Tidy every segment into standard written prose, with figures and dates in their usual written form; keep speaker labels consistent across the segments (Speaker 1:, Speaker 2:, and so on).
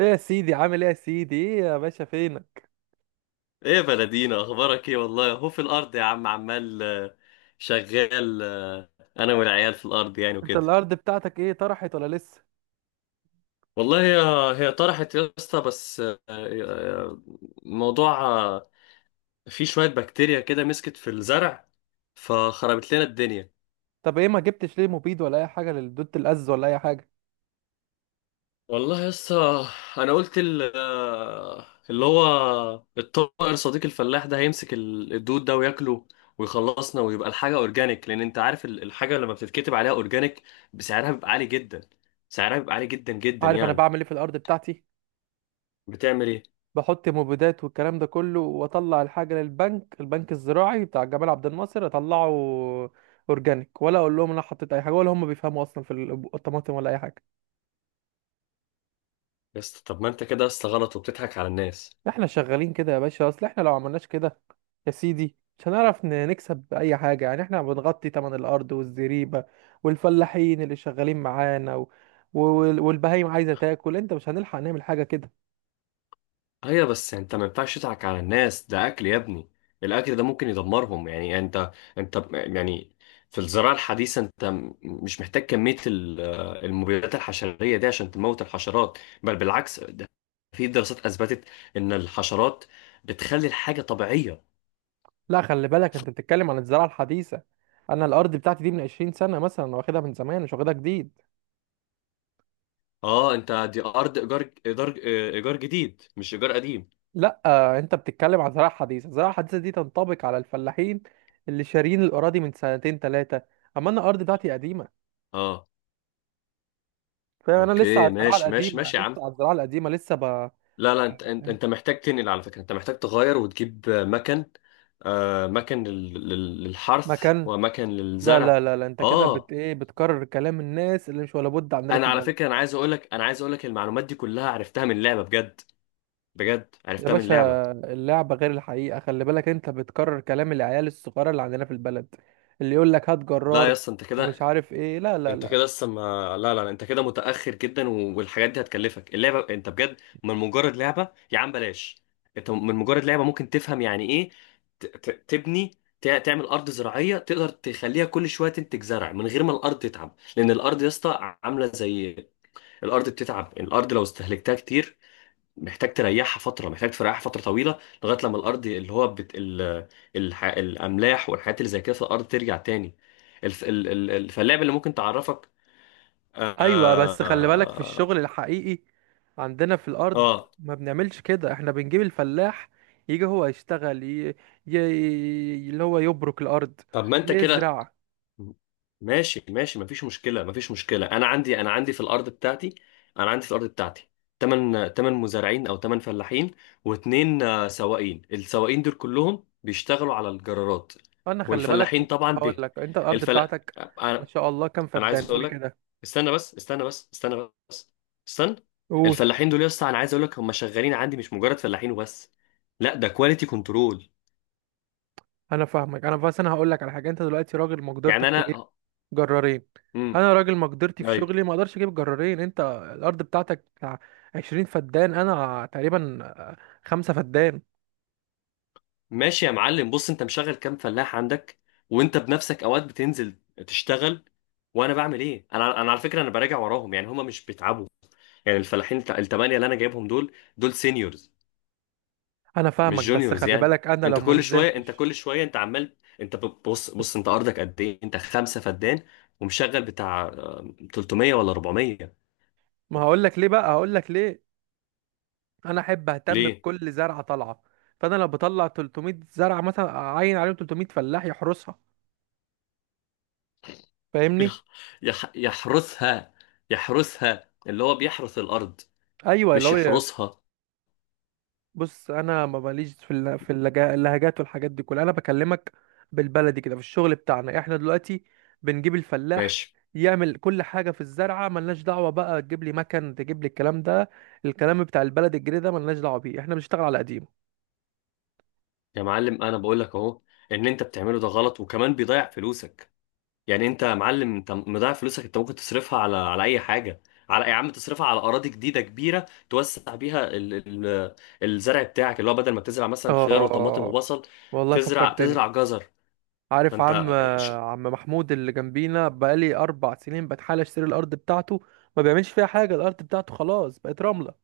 Speaker 1: ايه يا سيدي، عامل ايه يا سيدي؟ ايه يا باشا، فينك؟
Speaker 2: ايه يا بلدينا، اخبارك ايه؟ والله هو في الارض يا عم، عمال شغال. انا والعيال في الارض يعني
Speaker 1: انت
Speaker 2: وكده.
Speaker 1: الارض بتاعتك ايه، طرحت ولا لسه؟
Speaker 2: والله هي طرحت يا اسطى، بس موضوع فيه شوية بكتيريا كده مسكت في الزرع فخربت لنا الدنيا.
Speaker 1: طب ايه ما جبتش ليه مبيد ولا اي حاجه للدود الأز ولا اي حاجه؟
Speaker 2: والله يا اسطى، انا قلت اللي هو الطائر صديق الفلاح ده هيمسك الدود ده وياكله ويخلصنا، ويبقى الحاجه اورجانيك، لان انت عارف الحاجه لما بتتكتب عليها اورجانيك بسعرها بيبقى عالي جدا، سعرها بيبقى عالي جدا جدا
Speaker 1: عارف انا
Speaker 2: يعني.
Speaker 1: بعمل ايه في الارض بتاعتي؟
Speaker 2: بتعمل ايه
Speaker 1: بحط مبيدات والكلام ده كله، واطلع الحاجه للبنك، البنك الزراعي بتاع جمال عبد الناصر، اطلعه اورجانيك. ولا اقول لهم انا حطيت اي حاجه؟ ولا هم بيفهموا اصلا في الطماطم ولا اي حاجه؟
Speaker 2: يا اسطى؟ طب ما انت كده يا اسطى غلط وبتضحك على الناس.
Speaker 1: احنا شغالين كده يا باشا، اصل احنا لو عملناش كده يا سيدي مش هنعرف نكسب اي حاجة، يعني احنا بنغطي تمن الارض والزريبة والفلاحين اللي شغالين معانا والبهايم عايزة تاكل. انت مش هنلحق نعمل حاجة كده.
Speaker 2: ايوه بس انت ما ينفعش تضحك على الناس، ده اكل يا ابني، الاكل ده ممكن يدمرهم. يعني انت يعني في الزراعه الحديثه انت مش محتاج كميه المبيدات الحشريه دي عشان تموت الحشرات، بل بالعكس. ده في دراسات اثبتت ان الحشرات بتخلي الحاجه طبيعيه.
Speaker 1: لا، خلي بالك، انت بتتكلم عن الزراعة الحديثة. انا الارض بتاعتي دي من 20 سنة مثلا، أنا واخدها من زمان مش واخدها جديد.
Speaker 2: اه انت دي ارض ايجار، ايجار ايجار جديد مش ايجار قديم.
Speaker 1: لا انت بتتكلم عن زراعة حديثة. الزراعة الحديثة دي تنطبق على الفلاحين اللي شارين الاراضي من سنتين ثلاثة، اما انا الارض بتاعتي قديمة،
Speaker 2: اه،
Speaker 1: فاهم؟ انا لسه
Speaker 2: اوكي،
Speaker 1: على الزراعه
Speaker 2: ماشي ماشي
Speaker 1: القديمه،
Speaker 2: ماشي
Speaker 1: انا
Speaker 2: يا عم.
Speaker 1: لسه على الزراعه القديمه لسه
Speaker 2: لا، انت محتاج تنقل، على فكرة انت محتاج تغير وتجيب مكن، مكن للحرث
Speaker 1: مكان.
Speaker 2: ومكن
Speaker 1: لا لا
Speaker 2: للزرع.
Speaker 1: لا لا، انت كده بت
Speaker 2: اه،
Speaker 1: ايه، بتكرر كلام الناس اللي مش ولا بد عندنا في
Speaker 2: انا على
Speaker 1: البلد.
Speaker 2: فكرة، انا عايز اقولك، انا عايز اقولك المعلومات دي كلها عرفتها من لعبة، بجد بجد
Speaker 1: يا
Speaker 2: عرفتها من
Speaker 1: باشا،
Speaker 2: لعبة.
Speaker 1: اللعبه غير الحقيقه، خلي بالك انت بتكرر كلام العيال الصغيره اللي عندنا في البلد، اللي يقول لك هات
Speaker 2: لا يا
Speaker 1: جرار
Speaker 2: اسطى، انت
Speaker 1: ومش
Speaker 2: كده،
Speaker 1: عارف ايه. لا لا
Speaker 2: انت
Speaker 1: لا.
Speaker 2: كده لسه ما لا لا لا، انت كده متأخر جدا، والحاجات دي هتكلفك. اللعبة انت بجد، من مجرد لعبة، يا عم بلاش. انت من مجرد لعبة ممكن تفهم يعني ايه تبني، تعمل أرض زراعية تقدر تخليها كل شوية تنتج زرع من غير ما الأرض تتعب، لأن الأرض يا اسطى عاملة زي، الأرض بتتعب، الأرض لو استهلكتها كتير محتاج تريحها فترة، محتاج تريحها فترة طويلة، لغاية لما الأرض اللي هو الأملاح والحاجات اللي زي كده في الأرض ترجع تاني. الف... ال... ال... ال- فاللعبة اللي ممكن تعرفك.
Speaker 1: ايوه، بس خلي بالك في
Speaker 2: آه
Speaker 1: الشغل الحقيقي عندنا في الارض
Speaker 2: آه
Speaker 1: ما بنعملش كده. احنا بنجيب الفلاح يجي هو يشتغل ي... اللي هو يبرك الارض،
Speaker 2: طب ما أنت كده،
Speaker 1: يزرع.
Speaker 2: ماشي مفيش مشكلة، مفيش مشكلة. أنا عندي في الأرض بتاعتي، أنا عندي في الأرض بتاعتي تمن مزارعين أو تمن فلاحين واتنين، سواقين. السواقين دول كلهم بيشتغلوا على الجرارات
Speaker 1: انا خلي بالك،
Speaker 2: والفلاحين طبعا
Speaker 1: هقول
Speaker 2: به
Speaker 1: لك، انت الارض
Speaker 2: الفلا
Speaker 1: بتاعتك، ما
Speaker 2: أنا
Speaker 1: شاء الله، كام
Speaker 2: أنا عايز
Speaker 1: فدان؟
Speaker 2: أقول
Speaker 1: قول
Speaker 2: لك
Speaker 1: كده،
Speaker 2: استنى بس استنى بس استنى بس استنى.
Speaker 1: قول.
Speaker 2: الفلاحين دول يا اسطى، أنا عايز أقول لك، هم شغالين عندي مش مجرد فلاحين وبس، لا ده كواليتي كنترول.
Speaker 1: انا فاهمك، انا بس انا هقول لك على حاجه. انت دلوقتي راجل
Speaker 2: يعني
Speaker 1: مقدرتك تجيب
Speaker 2: أنا
Speaker 1: جرارين، انا راجل مقدرتي في
Speaker 2: ايوه،
Speaker 1: شغلي ما اقدرش اجيب جرارين. انت الارض بتاعتك بتاع 20 فدان، انا تقريبا خمسة فدان.
Speaker 2: ماشي يا معلم. بص، انت مشغل كام فلاح عندك؟ وانت بنفسك اوقات بتنزل تشتغل وانا بعمل ايه؟ انا على فكره انا براجع وراهم، يعني هما مش بيتعبوا، يعني الفلاحين التمانية اللي انا جايبهم دول، دول سينيورز
Speaker 1: انا فاهمك،
Speaker 2: مش
Speaker 1: بس
Speaker 2: جونيورز
Speaker 1: خلي
Speaker 2: يعني.
Speaker 1: بالك انا لو
Speaker 2: انت
Speaker 1: ما
Speaker 2: كل شويه انت
Speaker 1: نزلتش
Speaker 2: كل شويه انت عمال، انت بص، انت ارضك قد ايه؟ انت خمسه فدان ومشغل بتاع 300 ولا 400؟
Speaker 1: ما هقول لك ليه بقى، هقول لك ليه. انا احب اهتم
Speaker 2: ليه؟
Speaker 1: بكل زرعه طالعه، فانا لو بطلع 300 زرعه مثلا اعين عليهم 300 فلاح يحرسها، فاهمني؟
Speaker 2: يح- يحرسها، يحرسها، اللي هو بيحرس الارض،
Speaker 1: ايوه اللي
Speaker 2: مش
Speaker 1: هو.
Speaker 2: يحرسها.
Speaker 1: بص انا ما ماليش في اللهجات والحاجات دي كلها، انا بكلمك بالبلدي كده. في الشغل بتاعنا احنا دلوقتي بنجيب الفلاح
Speaker 2: ماشي
Speaker 1: يعمل كل حاجه في الزرعه، ملناش دعوه بقى تجيب لي مكن، تجيب لي الكلام ده، الكلام بتاع البلد الجديد ده، ملناش دعوه بيه، احنا بنشتغل على قديمه.
Speaker 2: يا معلم، انا بقول لك اهو ان انت بتعمله ده غلط وكمان بيضيع فلوسك. يعني انت يا معلم انت مضيع فلوسك، انت ممكن تصرفها على اي حاجه، على يا عم تصرفها على اراضي جديده كبيره توسع بيها الزرع بتاعك، اللي هو بدل ما تزرع مثلا خيار وطماطم
Speaker 1: اه،
Speaker 2: وبصل،
Speaker 1: والله فكرتني،
Speaker 2: تزرع جزر.
Speaker 1: عارف عم،
Speaker 2: فانت ش-
Speaker 1: عم محمود اللي جنبينا بقالي اربع سنين بتحاول اشتري الارض بتاعته، ما بيعملش فيها حاجه، الارض بتاعته خلاص بقت رمله،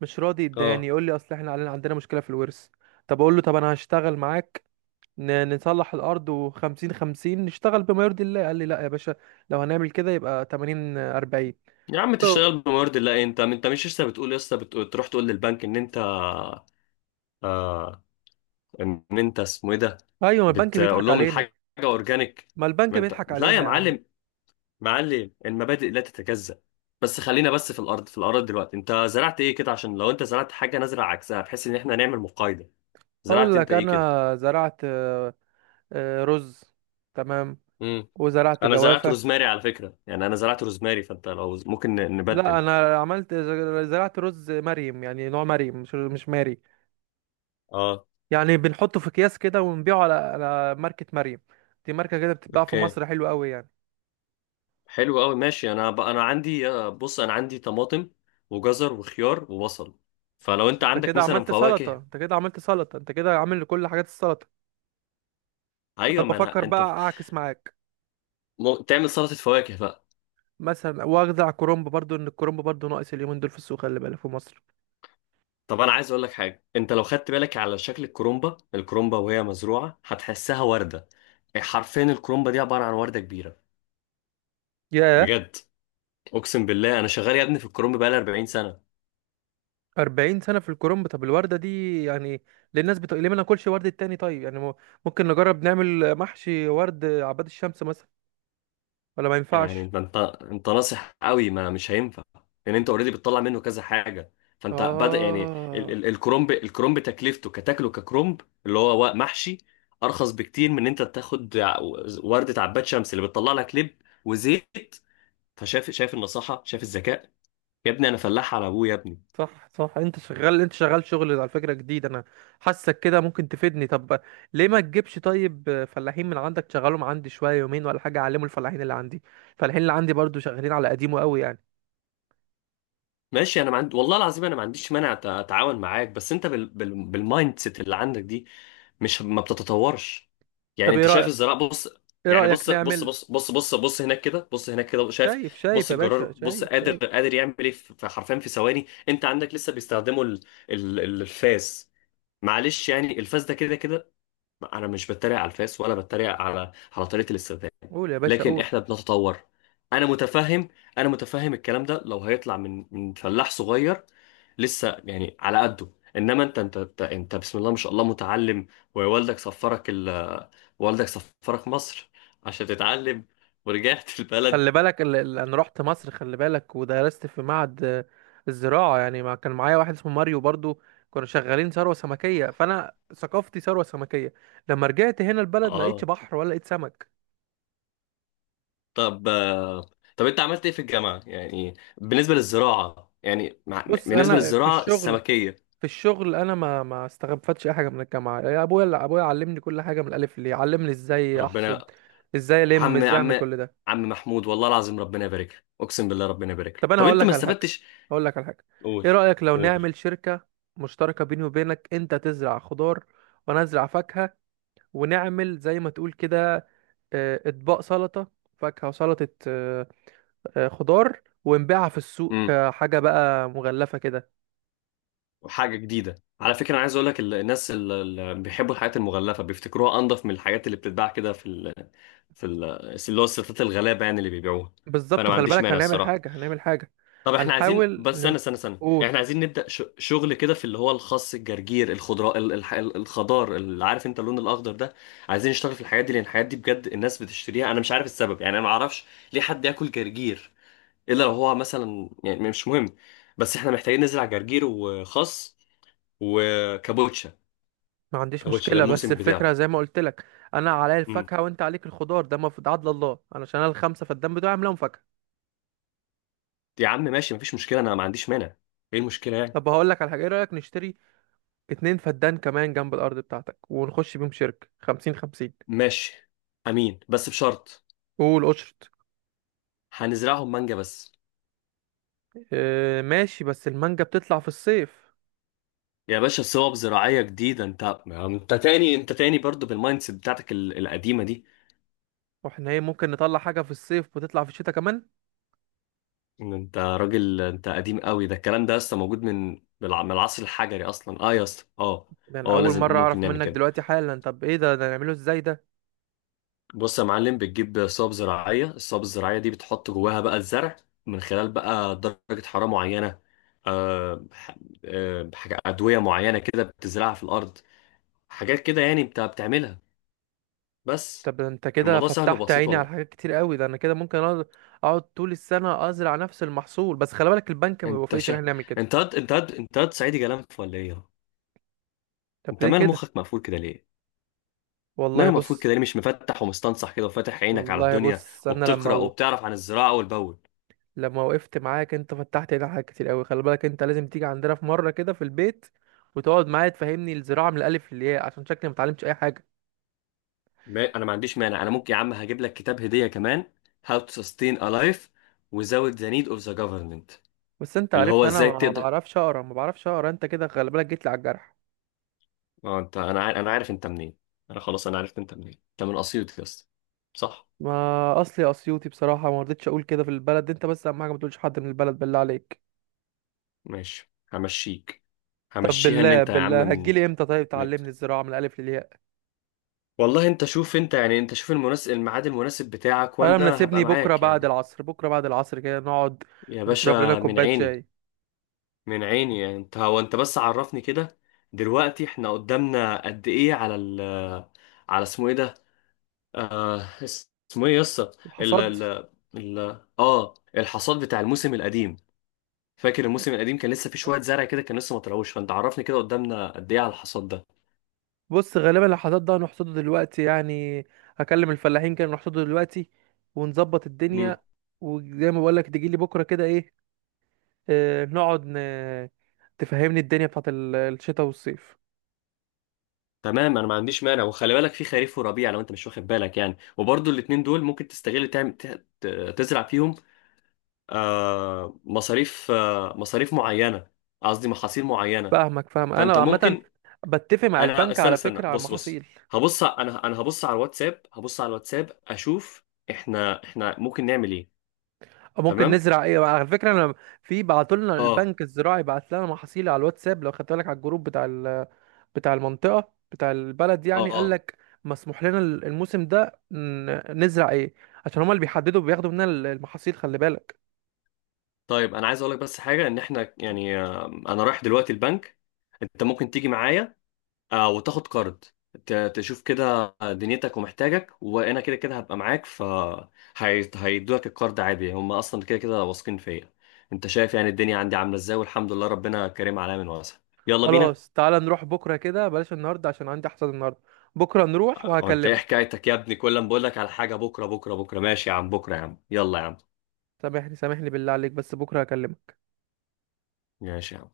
Speaker 1: مش راضي يداني،
Speaker 2: اه
Speaker 1: يقول لي اصل احنا علينا عندنا مشكله في الورث. طب اقول له، طب انا هشتغل معاك، نصلح الارض وخمسين خمسين نشتغل بما يرضي الله. قال لي، لا يا باشا، لو هنعمل كده يبقى تمانين اربعين.
Speaker 2: يا عم تشتغل
Speaker 1: ايوه.
Speaker 2: بموارد الله. انت، انت مش لسه بتقول، لسه بتقول تروح تقول للبنك ان انت آه... ان انت اسمه ايه ده،
Speaker 1: أيوة، ما البنك
Speaker 2: بتقول
Speaker 1: بيضحك
Speaker 2: لهم
Speaker 1: علينا.
Speaker 2: الحاجه اورجانيك.
Speaker 1: ما البنك
Speaker 2: ما انت
Speaker 1: بيضحك
Speaker 2: لا يا
Speaker 1: علينا يا عم.
Speaker 2: معلم، معلم المبادئ لا تتجزأ. بس خلينا بس في الارض، في الارض دلوقتي انت زرعت ايه كده؟ عشان لو انت زرعت حاجه نزرع عكسها، بحيث ان احنا نعمل مقايضه.
Speaker 1: اقول
Speaker 2: زرعت انت
Speaker 1: لك،
Speaker 2: ايه كده؟
Speaker 1: انا زرعت رز، تمام،
Speaker 2: امم
Speaker 1: وزرعت
Speaker 2: انا زرعت
Speaker 1: جوافه.
Speaker 2: روزماري على فكره، يعني انا زرعت روزماري، فانت لو ممكن
Speaker 1: لا،
Speaker 2: نبدل.
Speaker 1: انا عملت، زرعت رز مريم، يعني نوع مريم، مش ماري،
Speaker 2: اه،
Speaker 1: يعني بنحطه في اكياس كده ونبيعه على على ماركة مريم، دي ماركة كده بتتباع في
Speaker 2: اوكي،
Speaker 1: مصر، حلوة قوي يعني.
Speaker 2: حلو قوي، ماشي. انا عندي، بص انا عندي طماطم وجزر وخيار وبصل، فلو انت
Speaker 1: انت
Speaker 2: عندك
Speaker 1: كده
Speaker 2: مثلا
Speaker 1: عملت سلطة،
Speaker 2: فواكه.
Speaker 1: انت كده عملت سلطة، انت كده عامل كل حاجات السلطة. انا
Speaker 2: ايوه، ما
Speaker 1: بفكر
Speaker 2: انا
Speaker 1: بقى
Speaker 2: انت ف-
Speaker 1: اعكس معاك،
Speaker 2: م... تعمل سلطه فواكه.
Speaker 1: مثلا واخدع كرنب برضو، ان الكرنب برضو ناقص اليومين دول في السوق، خلي بالك، في مصر.
Speaker 2: طب انا عايز اقول لك حاجه، انت لو خدت بالك على شكل الكرومبا، الكرومبا وهي مزروعه هتحسها ورده، حرفيا الكرومبا دي عباره عن ورده كبيره،
Speaker 1: ياه،
Speaker 2: بجد. اقسم بالله انا شغال يا ابني في الكرومبا بقالي 40 سنه.
Speaker 1: 40 سنة في الكرنب! طب الوردة دي، يعني ليه الناس بتقول ليه ما ناكلش وردة تاني، طيب يعني ممكن نجرب نعمل محشي ورد عباد الشمس مثلا، ولا ما
Speaker 2: يعني
Speaker 1: ينفعش؟
Speaker 2: انت ناصح قوي، ما مش هينفع، لان انت اوريدي بتطلع منه كذا حاجه، فانت بدا يعني ال
Speaker 1: اه،
Speaker 2: ال الكرومب، الكرومب تكلفته كتاكله ككرومب، اللي هو محشي، ارخص بكتير من ان انت تاخد ورده عباد شمس اللي بتطلع لك لب وزيت. فشايف، شايف النصاحه، شايف الذكاء؟ يا ابني انا فلاح على ابوه يا ابني.
Speaker 1: صح صح، انت شغال، انت شغال شغل على فكرة جديد، انا حاسك كده ممكن تفيدني. طب ليه ما تجيبش طيب فلاحين من عندك تشغلهم عندي شوية، يومين ولا حاجة، اعلموا الفلاحين اللي عندي. الفلاحين اللي عندي برضو شغالين على قديمه قوي يعني.
Speaker 2: ماشي، انا ما عندي، والله العظيم انا ما عنديش مانع اتعاون معاك، بس انت بالمايند سيت اللي عندك دي مش ما بتتطورش. يعني
Speaker 1: طب ايه
Speaker 2: انت شايف
Speaker 1: رأيك،
Speaker 2: الزراعه؟ بص،
Speaker 1: ايه
Speaker 2: يعني
Speaker 1: رأيك
Speaker 2: بص بص
Speaker 1: نعمل؟
Speaker 2: بص بص بص بص هناك كده، بص هناك كده، شايف؟
Speaker 1: شايف؟ شايف
Speaker 2: بص
Speaker 1: يا
Speaker 2: الجرار،
Speaker 1: باشا؟
Speaker 2: بص
Speaker 1: شايف
Speaker 2: قادر،
Speaker 1: شايف.
Speaker 2: قادر يعمل ايه في، في حرفيا في ثواني. انت عندك لسه بيستخدموا الفاس. معلش يعني الفاس ده كده كده، انا مش بتريق على الفاس ولا بتريق على على طريقه الاستخدام،
Speaker 1: قول يا باشا،
Speaker 2: لكن
Speaker 1: قول.
Speaker 2: احنا بنتطور. انا متفهم انا متفهم الكلام ده لو هيطلع من فلاح صغير لسه يعني على قده، انما انت، انت بسم الله ما شاء الله متعلم، ووالدك سفرك ال والدك سفرك مصر عشان تتعلم ورجعت البلد.
Speaker 1: خلي بالك، انا رحت مصر، خلي بالك، ودرست في معهد الزراعة يعني، ما كان معايا واحد اسمه ماريو برضو، كنا شغالين ثروة سمكية، فانا ثقافتي ثروة سمكية. لما رجعت هنا البلد ما لقيتش
Speaker 2: اه،
Speaker 1: بحر ولا لقيت سمك.
Speaker 2: طب طب انت عملت ايه في الجامعة يعني بالنسبة للزراعة، يعني
Speaker 1: بص،
Speaker 2: بالنسبة
Speaker 1: انا في
Speaker 2: للزراعة
Speaker 1: الشغل،
Speaker 2: السمكية؟
Speaker 1: في الشغل، انا ما استغفتش اي حاجه من الجامعه، يا ابويا، ابويا علمني كل حاجه من الالف للياء، علمني ازاي احصد،
Speaker 2: ربنا،
Speaker 1: ازاي الم،
Speaker 2: عم
Speaker 1: ازاي اعمل
Speaker 2: عم
Speaker 1: كل ده.
Speaker 2: عم محمود، والله العظيم ربنا يبارك لك، اقسم بالله ربنا يبارك لك.
Speaker 1: طب انا
Speaker 2: طب
Speaker 1: هقول
Speaker 2: انت ما
Speaker 1: لك على حاجه،
Speaker 2: استفدتش؟
Speaker 1: هقول لك على حاجه،
Speaker 2: قول،
Speaker 1: ايه رايك لو
Speaker 2: قول.
Speaker 1: نعمل شركه مشتركه بيني وبينك، انت تزرع خضار وانا ازرع فاكهه، ونعمل زي ما تقول كده، اطباق سلطه، فاكهه وسلطه، خضار، ونبيعها في السوق
Speaker 2: امم
Speaker 1: كحاجه بقى مغلفه كده.
Speaker 2: وحاجه جديده. على فكره انا عايز اقول لك، الناس اللي بيحبوا الحاجات المغلفه بيفتكروها انضف من الحاجات اللي بتتباع كده في في ال... اللي هو الستات الغلابه يعني اللي بيبيعوها، فانا
Speaker 1: بالظبط،
Speaker 2: ما
Speaker 1: خلي
Speaker 2: عنديش
Speaker 1: بالك،
Speaker 2: مانع
Speaker 1: هنعمل
Speaker 2: الصراحه.
Speaker 1: حاجه، هنعمل حاجه،
Speaker 2: طب احنا عايزين،
Speaker 1: هنحاول
Speaker 2: بس استنى، يعني
Speaker 1: نقول.
Speaker 2: احنا عايزين نبدأ شغل كده في اللي هو الخس، الجرجير، الخضراء، الخضار، اللي عارف انت اللون الاخضر ده. عايزين نشتغل في الحاجات دي، لان الحاجات دي بجد الناس بتشتريها، انا مش عارف السبب يعني، انا ما اعرفش ليه حد ياكل جرجير الا لو هو مثلا، يعني مش مهم، بس احنا محتاجين نزرع جرجير وخس وكابوتشا.
Speaker 1: ما عنديش
Speaker 2: كابوتشا ده
Speaker 1: مشكله، بس
Speaker 2: الموسم
Speaker 1: الفكره
Speaker 2: بتاعه.
Speaker 1: زي ما قلت لك، انا عليا
Speaker 2: امم
Speaker 1: الفاكهه وانت عليك الخضار، ده مفروض عدل الله، علشان انا الخمسه فالدم بتوعي عاملهم فاكهه.
Speaker 2: يا عم ماشي مفيش مشكلة، انا ما عنديش مانع، ايه المشكلة يعني؟
Speaker 1: طب هقول لك على حاجه، ايه رايك نشتري اتنين فدان كمان جنب الارض بتاعتك ونخش بيهم شركه خمسين خمسين؟
Speaker 2: ماشي، امين، بس بشرط.
Speaker 1: قول قشط.
Speaker 2: هنزرعهم مانجا بس.
Speaker 1: اه، ماشي، بس المانجا بتطلع في الصيف،
Speaker 2: يا باشا صوب زراعية جديدة، انت ما انت تاني، انت تاني برضو بالمايند سيت بتاعتك القديمة دي.
Speaker 1: واحنا ايه، ممكن نطلع حاجه في الصيف وتطلع في الشتاء كمان؟
Speaker 2: ان انت راجل، انت قديم قوي، ده الكلام ده لسه موجود من من العصر الحجري اصلا. اه يا اسطى، اه
Speaker 1: ده انا
Speaker 2: اه
Speaker 1: اول
Speaker 2: لازم،
Speaker 1: مره
Speaker 2: ممكن
Speaker 1: اعرف
Speaker 2: نعمل
Speaker 1: منك
Speaker 2: كده.
Speaker 1: دلوقتي حالا، طب ايه ده، ده نعمله ازاي ده؟
Speaker 2: بص يا معلم، بتجيب صوب زراعية، الصوب الزراعية دي بتحط جواها بقى الزرع من خلال بقى درجة حرارة معينة، آه ح- حاجة أدوية معينة كده بتزرعها في الأرض، حاجات كده يعني انت بتعملها بس.
Speaker 1: طب ده انت كده
Speaker 2: الموضوع سهل
Speaker 1: فتحت
Speaker 2: وبسيط
Speaker 1: عيني على
Speaker 2: والله.
Speaker 1: حاجات كتير قوي، ده انا كده ممكن اقعد، أقعد طول السنه ازرع نفس المحصول. بس خلي بالك البنك ما
Speaker 2: انت
Speaker 1: بيوافقش ان
Speaker 2: شا...
Speaker 1: احنا نعمل كده.
Speaker 2: انت هاد صعيدي جلنف ولا ايه؟
Speaker 1: طب
Speaker 2: انت
Speaker 1: ليه
Speaker 2: مال
Speaker 1: كده؟
Speaker 2: مخك مقفول كده ليه؟
Speaker 1: والله
Speaker 2: ماله مقفول
Speaker 1: بص،
Speaker 2: كده ليه؟ مش مفتح ومستنصح كده وفاتح عينك على
Speaker 1: والله
Speaker 2: الدنيا
Speaker 1: بص انا لما،
Speaker 2: وبتقرا وبتعرف عن الزراعه والبول.
Speaker 1: لما وقفت معاك انت فتحت لي حاجات كتير قوي. خلي بالك انت لازم تيجي عندنا في مره كده في البيت وتقعد معايا تفهمني الزراعه من الالف للياء، عشان شكلي ما اتعلمتش اي حاجه.
Speaker 2: ما... انا ما عنديش مانع، انا ممكن يا عم هجيب لك كتاب هديه كمان، How to Sustain a Life Without the Need of the Government،
Speaker 1: بس انت
Speaker 2: اللي
Speaker 1: عرفت
Speaker 2: هو
Speaker 1: انا
Speaker 2: ازاي
Speaker 1: ما
Speaker 2: تقدر.
Speaker 1: بعرفش اقرا، ما بعرفش اقرا، انت كده خلي بالك جيت لي على الجرح.
Speaker 2: اه انت، انا عارف انت منين، انا خلاص انا عرفت انت منين، انت من اسيوط يا اسطى، صح؟
Speaker 1: ما اصلي اسيوطي بصراحه، ما رضيتش اقول كده في البلد، انت بس اهم حاجه ما تقولش حد من البلد بالله عليك.
Speaker 2: ماشي همشيك،
Speaker 1: طب
Speaker 2: همشيها، ان
Speaker 1: بالله،
Speaker 2: انت يا عم.
Speaker 1: بالله،
Speaker 2: من...
Speaker 1: هتجيلي امتى طيب تعلمني الزراعه من الالف للياء؟
Speaker 2: والله انت شوف، انت يعني انت شوف المناسب، الميعاد المناسب بتاعك
Speaker 1: انا
Speaker 2: وانا هبقى
Speaker 1: مناسبني بكره
Speaker 2: معاك
Speaker 1: بعد
Speaker 2: يعني.
Speaker 1: العصر، بكره بعد العصر كده نقعد
Speaker 2: يا
Speaker 1: نشرب لنا
Speaker 2: باشا من
Speaker 1: كوبايه
Speaker 2: عيني،
Speaker 1: شاي.
Speaker 2: من عيني، يعني انت هو، انت بس عرفني كده دلوقتي احنا قدامنا قد ايه على ال، على اسمه ايه ده، آه، اسمه ايه يسطا؟ ال
Speaker 1: الحصاد،
Speaker 2: ال ال اه الحصاد بتاع الموسم القديم، فاكر الموسم القديم كان لسه في شوية زرع كده كان لسه ما طلعوش، فانت عرفني كده قدامنا قد ايه على الحصاد
Speaker 1: بص، غالبا لو حصاد ده هنحصده دلوقتي يعني، هكلم الفلاحين كانوا نحصده دلوقتي ونظبط
Speaker 2: ده.
Speaker 1: الدنيا. وزي ما بقولك تجيلي بكرة كده، ايه، آه نقعد تفهمني الدنيا بتاعت الشتاء والصيف.
Speaker 2: تمام، انا ما عنديش مانع، وخلي بالك في خريف وربيع لو انت مش واخد بالك يعني، وبرضو الاتنين دول ممكن تستغل تعمل تزرع فيهم، مصاريف معينة، قصدي محاصيل معينة.
Speaker 1: فاهمك، فاهم
Speaker 2: فانت
Speaker 1: انا، عامة
Speaker 2: ممكن،
Speaker 1: بتفق مع
Speaker 2: انا
Speaker 1: البنك
Speaker 2: استنى
Speaker 1: على
Speaker 2: استنى
Speaker 1: فكرة على
Speaker 2: بص، بص
Speaker 1: المحاصيل.
Speaker 2: هبص ع- انا انا هبص على الواتساب، هبص على الواتساب اشوف احنا، احنا ممكن نعمل ايه.
Speaker 1: أو ممكن
Speaker 2: تمام،
Speaker 1: نزرع ايه، على فكرة انا في بعتولنا
Speaker 2: اه
Speaker 1: البنك الزراعي بعت لنا محاصيل على الواتساب، لو خدت بالك على الجروب بتاع بتاع المنطقة بتاع البلد
Speaker 2: اه
Speaker 1: يعني، قال
Speaker 2: اه.
Speaker 1: لك مسموح لنا الموسم ده نزرع ايه، عشان هما اللي بيحددوا بياخدوا مننا المحاصيل، خلي بالك.
Speaker 2: طيب انا عايز اقول لك بس حاجة، ان احنا يعني آه انا رايح دلوقتي البنك، انت ممكن تيجي معايا آه وتاخد كارد، تشوف كده دنيتك ومحتاجك، وانا كده كده هبقى معاك، ف هيدوك الكارد عادي، هم اصلا كده كده واثقين فيا، انت شايف يعني الدنيا عندي عامله ازاي، والحمد لله ربنا كريم عليا من واسع. يلا بينا.
Speaker 1: خلاص، تعالى نروح بكرة كده، بلاش النهاردة عشان عندي حصاد النهاردة، بكرة نروح
Speaker 2: وانت ايه
Speaker 1: وهكلمك.
Speaker 2: حكايتك يا ابني؟ كل ما بقول لك على حاجه بكره بكره بكره. ماشي يا عم بكره، يا عم يلا يا عم،
Speaker 1: سامحني، سامحني بالله عليك، بس بكرة هكلمك.
Speaker 2: ماشي يا عم.